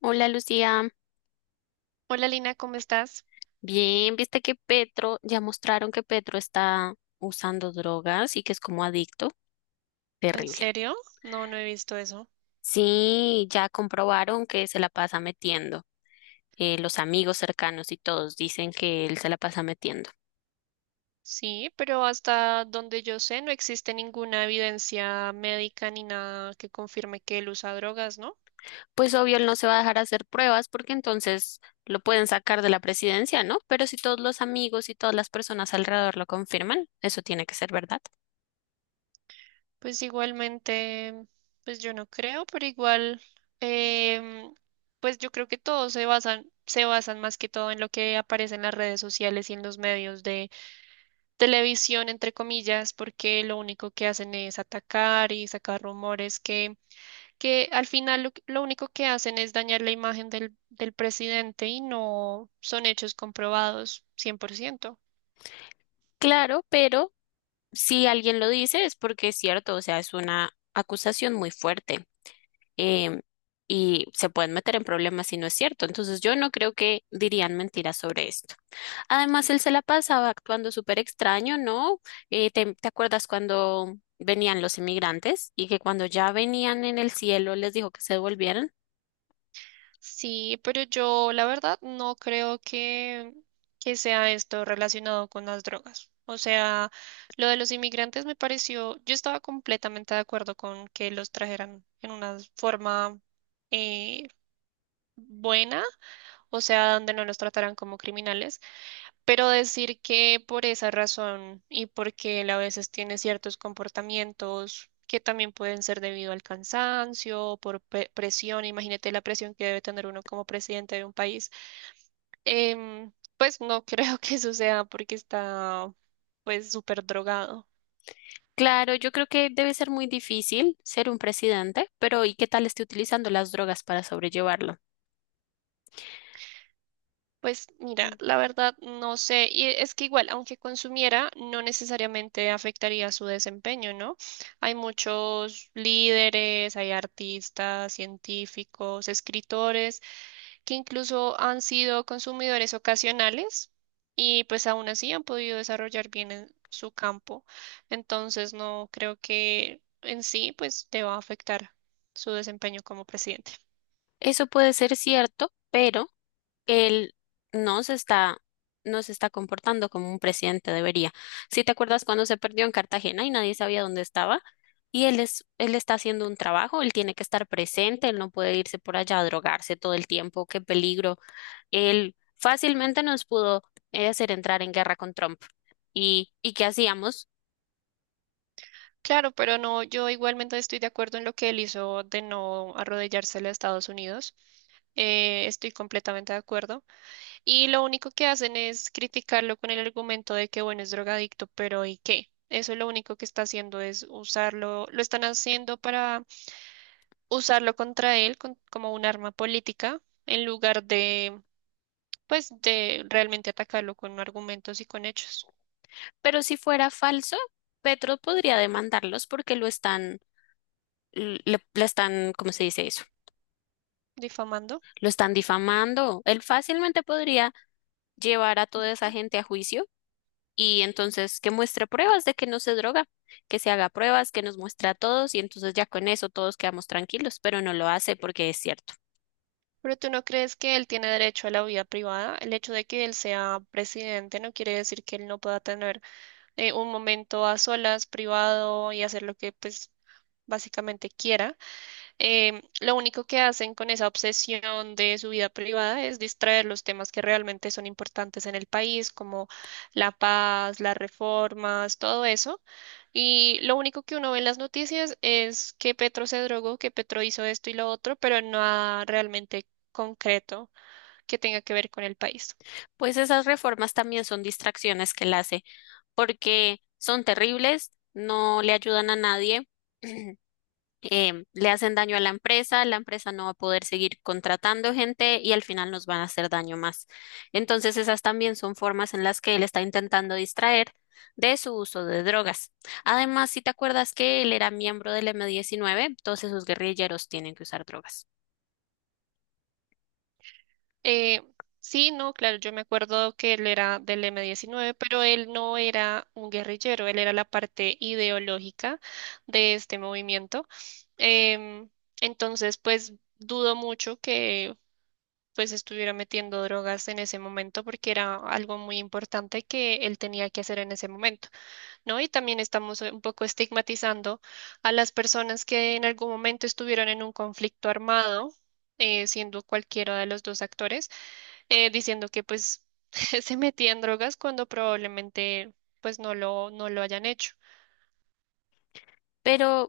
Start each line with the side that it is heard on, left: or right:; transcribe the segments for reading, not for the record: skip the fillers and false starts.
left: Hola Lucía,
right: Hola Lina, ¿cómo estás?
left: bien, viste que Petro, ya mostraron que Petro está usando drogas y que es como adicto,
right: ¿En
left: terrible.
right: serio? No, no he visto eso.
left: Sí, ya comprobaron que se la pasa metiendo, los amigos cercanos y todos dicen que él se la pasa metiendo.
right: Sí, pero hasta donde yo sé no existe ninguna evidencia médica ni nada que confirme que él usa drogas, ¿no?
left: Pues obvio, él no se va a dejar hacer pruebas porque entonces lo pueden sacar de la presidencia, ¿no? Pero si todos los amigos y todas las personas alrededor lo confirman, eso tiene que ser verdad.
right: Pues igualmente, pues yo no creo, pero igual, em, pues yo creo que todos se basan más que todo en lo que aparece en las redes sociales y en los medios de televisión, entre comillas, porque lo único que hacen es atacar y sacar rumores que al final lo único que hacen es dañar la imagen del presidente y no son hechos comprobados 100%.
left: Claro, pero si alguien lo dice es porque es cierto, o sea, es una acusación muy fuerte em, y se pueden meter en problemas si no es cierto. Entonces yo no creo que dirían mentiras sobre esto. Además, él se la pasaba actuando súper extraño, ¿no? ¿Te acuerdas cuando venían los inmigrantes y que cuando ya venían en el cielo les dijo que se devolvieran?
right: Sí, pero yo la verdad no creo que sea esto relacionado con las drogas. O sea, lo de los inmigrantes me pareció, yo estaba completamente de acuerdo con que los trajeran en una forma eh, buena, o sea, donde no los trataran como criminales. Pero decir que por esa razón y porque él a veces tiene ciertos comportamientos que también pueden ser debido al cansancio, por presión, imagínate la presión que debe tener uno como presidente de un país, em, pues no creo que eso sea porque está pues súper drogado.
left: Claro, yo creo que debe ser muy difícil ser un presidente, pero ¿y qué tal esté utilizando las drogas para sobrellevarlo?
right: Pues mira, la verdad no sé, y es que igual, aunque consumiera, no necesariamente afectaría su desempeño, ¿no? Hay muchos líderes, hay artistas, científicos, escritores, que incluso han sido consumidores ocasionales y pues aún así han podido desarrollar bien en su campo. Entonces no creo que en sí pues deba afectar su desempeño como presidente.
left: Eso puede ser cierto, pero él no se está, no se está comportando como un presidente debería. Si te acuerdas cuando se perdió en Cartagena y nadie sabía dónde estaba, y él está haciendo un trabajo, él tiene que estar presente, él no puede irse por allá a drogarse todo el tiempo, qué peligro. Él fácilmente nos pudo hacer entrar en guerra con Trump. ¿Y qué hacíamos?
right: Claro, pero no, yo igualmente estoy de acuerdo en lo que él hizo de no arrodillarse a Estados Unidos. Estoy completamente de acuerdo. Y lo único que hacen es criticarlo con el argumento de que, bueno, es drogadicto, pero ¿y qué? Eso lo único que está haciendo es usarlo, lo están haciendo para usarlo contra él como un arma política en lugar de, pues, de realmente atacarlo con argumentos y con hechos.
left: Pero si fuera falso, Petro podría demandarlos porque le, le están, ¿cómo se dice?
right: Difamando.
left: Lo están difamando. Él fácilmente podría llevar a toda esa gente a juicio y entonces que muestre pruebas de que no se droga, que se haga pruebas, que nos muestre a todos y entonces ya con eso todos quedamos tranquilos, pero no lo hace porque es cierto.
right: ¿Pero tú no crees que él tiene derecho a la vida privada? El hecho de que él sea presidente no quiere decir que él no pueda tener un momento a solas, privado y hacer lo que pues básicamente quiera. Lo único que hacen con esa obsesión de su vida privada es distraer los temas que realmente son importantes en el país, como la paz, las reformas, todo eso. Y lo único que uno ve en las noticias es que Petro se drogó, que Petro hizo esto y lo otro, pero nada realmente concreto que tenga que ver con el país.
left: Pues esas reformas también son distracciones que él hace porque son terribles, no le ayudan a nadie. Le hacen daño a la empresa no va a poder seguir contratando gente y al final nos van a hacer daño más. Entonces, esas también son formas en las que él está intentando distraer de su uso de drogas. Además, si te acuerdas que él era miembro del M-19, entonces sus guerrilleros tienen que usar drogas.
right: Eh, sí, no, claro, yo me acuerdo que él era del M-19, pero él no era un guerrillero, él era la parte ideológica de este movimiento. Em, entonces, pues dudo mucho que pues estuviera metiendo drogas en ese momento porque era algo muy importante que él tenía que hacer en ese momento. ¿No? Y también estamos un poco estigmatizando a las personas que en algún momento estuvieron en un conflicto armado, siendo cualquiera de los dos actores, diciendo que pues se metían drogas cuando probablemente pues no lo hayan hecho.
left: Pero,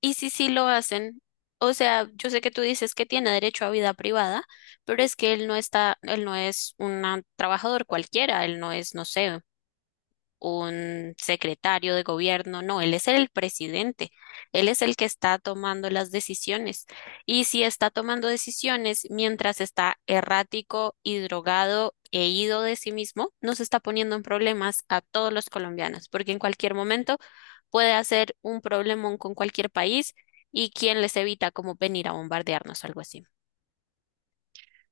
left: ¿y si sí lo hacen? O sea, yo sé que tú dices que tiene derecho a vida privada, pero es que él no es un trabajador cualquiera, él no es, no sé, un secretario de gobierno, no, él es el presidente, él es el que está tomando las decisiones. Y si está tomando decisiones mientras está errático y drogado e ido de sí mismo, nos está poniendo en problemas a todos los colombianos, porque en cualquier momento puede hacer un problemón con cualquier país y quién les evita como venir a bombardearnos o algo así.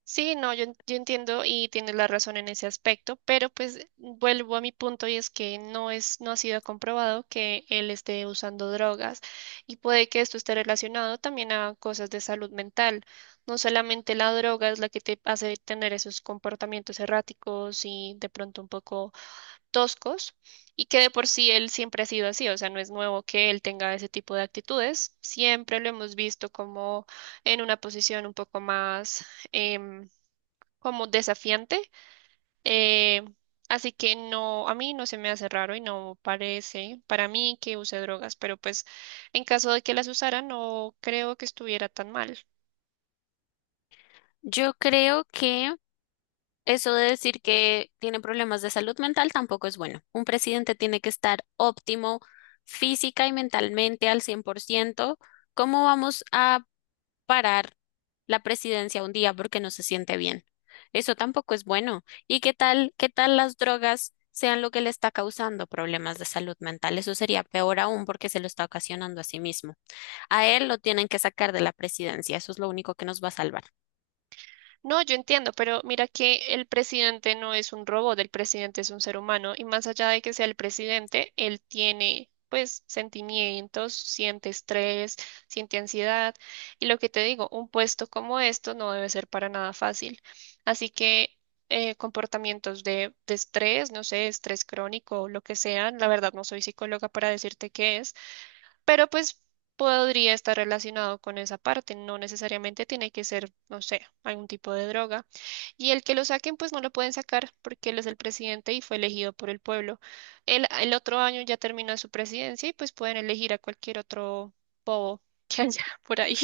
right: Sí, no, yo entiendo y tienes la razón en ese aspecto, pero pues vuelvo a mi punto y es que no es, no ha sido comprobado que él esté usando drogas y puede que esto esté relacionado también a cosas de salud mental. No solamente la droga es la que te hace tener esos comportamientos erráticos y de pronto un poco toscos y que de por sí él siempre ha sido así, o sea, no es nuevo que él tenga ese tipo de actitudes, siempre lo hemos visto como en una posición un poco más em, como desafiante. eh, Así que no, a mí no se me hace raro y no parece para mí que use drogas, pero pues en caso de que las usara, no creo que estuviera tan mal.
left: Yo creo que eso de decir que tiene problemas de salud mental tampoco es bueno. Un presidente tiene que estar óptimo física y mentalmente al 100%. ¿Cómo vamos a parar la presidencia un día porque no se siente bien? Eso tampoco es bueno. ¿Y qué tal las drogas sean lo que le está causando problemas de salud mental? Eso sería peor aún porque se lo está ocasionando a sí mismo. A él lo tienen que sacar de la presidencia. Eso es lo único que nos va a salvar.
right: No, yo entiendo, pero mira que el presidente no es un robot, el presidente es un ser humano y más allá de que sea el presidente, él tiene pues sentimientos, siente estrés, siente ansiedad y lo que te digo, un puesto como esto no debe ser para nada fácil. Así que comportamientos de estrés, no sé, estrés crónico o lo que sea, la verdad no soy psicóloga para decirte qué es, pero pues podría estar relacionado con esa parte, no necesariamente tiene que ser, no sé, algún tipo de droga. Y el que lo saquen, pues no lo pueden sacar porque él es el presidente y fue elegido por el pueblo. El otro año ya termina su presidencia y pues pueden elegir a cualquier otro bobo que haya por ahí.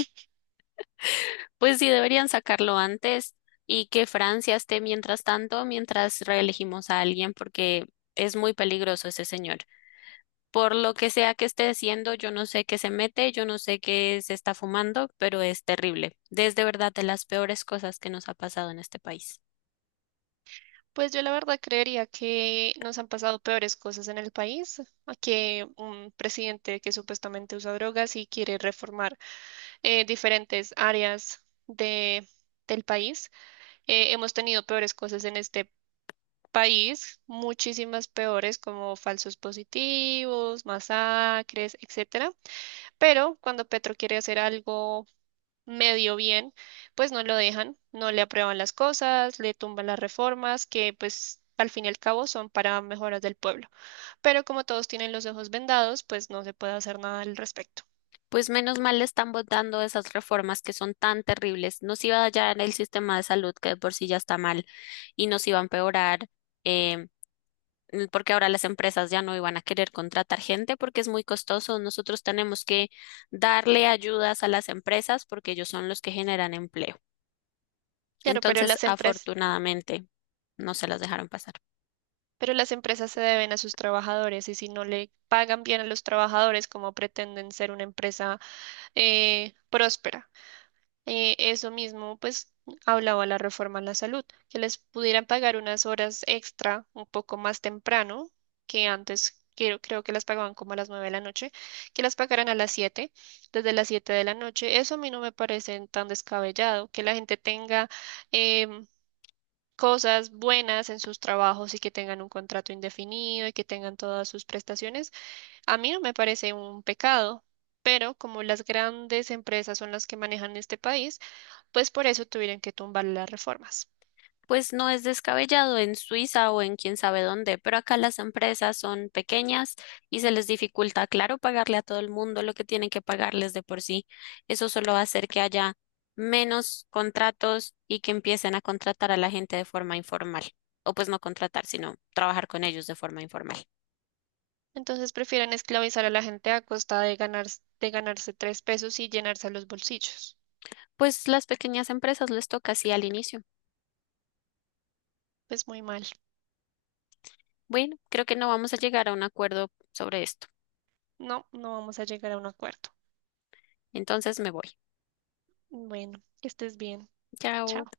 left: Pues sí, deberían sacarlo antes y que Francia esté mientras tanto, mientras reelegimos a alguien, porque es muy peligroso ese señor. Por lo que sea que esté haciendo, yo no sé qué se mete, yo no sé qué se está fumando, pero es terrible. Es de verdad de las peores cosas que nos ha pasado en este país.
right: Pues yo la verdad creería que nos han pasado peores cosas en el país a que un presidente que supuestamente usa drogas y quiere reformar diferentes áreas del país. Hemos tenido peores cosas en este país, muchísimas peores como falsos positivos, masacres, etcétera. Pero cuando Petro quiere hacer algo medio bien, pues no lo dejan, no le aprueban las cosas, le tumban las reformas que pues al fin y al cabo son para mejoras del pueblo. Pero como todos tienen los ojos vendados, pues no se puede hacer nada al respecto.
left: Pues menos mal le están votando esas reformas que son tan terribles. Nos iba a hallar el sistema de salud que de por sí ya está mal y nos iba a empeorar. eh, Porque ahora las empresas ya no iban a querer contratar gente porque es muy costoso. Nosotros tenemos que darle ayudas a las empresas porque ellos son los que generan empleo.
right: Claro, pero
left: Entonces,
right: las empresas.
left: afortunadamente, no se las dejaron pasar.
right: Pero las empresas se deben a sus trabajadores y si no le pagan bien a los trabajadores, como pretenden ser una empresa próspera? Eso mismo, pues, hablaba la reforma a la salud, que les pudieran pagar unas horas extra un poco más temprano que antes. Creo que las pagaban como a las 9 de la noche, que las pagaran a las 7, desde las 7 de la noche. Eso a mí no me parece tan descabellado, que la gente tenga em, cosas buenas en sus trabajos y que tengan un contrato indefinido y que tengan todas sus prestaciones, a mí no me parece un pecado, pero como las grandes empresas son las que manejan este país, pues por eso tuvieron que tumbar las reformas.
left: Pues no es descabellado en Suiza o en quién sabe dónde, pero acá las empresas son pequeñas y se les dificulta, claro, pagarle a todo el mundo lo que tienen que pagarles de por sí. Eso solo va a hacer que haya menos contratos y que empiecen a contratar a la gente de forma informal. O pues no contratar, sino trabajar con ellos de forma informal.
right: Entonces prefieren esclavizar a la gente a costa de ganar, de ganarse tres pesos y llenarse los bolsillos.
left: Pues las pequeñas empresas les toca así al inicio.
right: Pues muy mal.
left: Bueno, creo que no vamos a llegar a un acuerdo sobre esto.
right: No, no vamos a llegar a un acuerdo.
left: Entonces me voy.
right: Bueno, que estés bien. Chao.
left: Chao.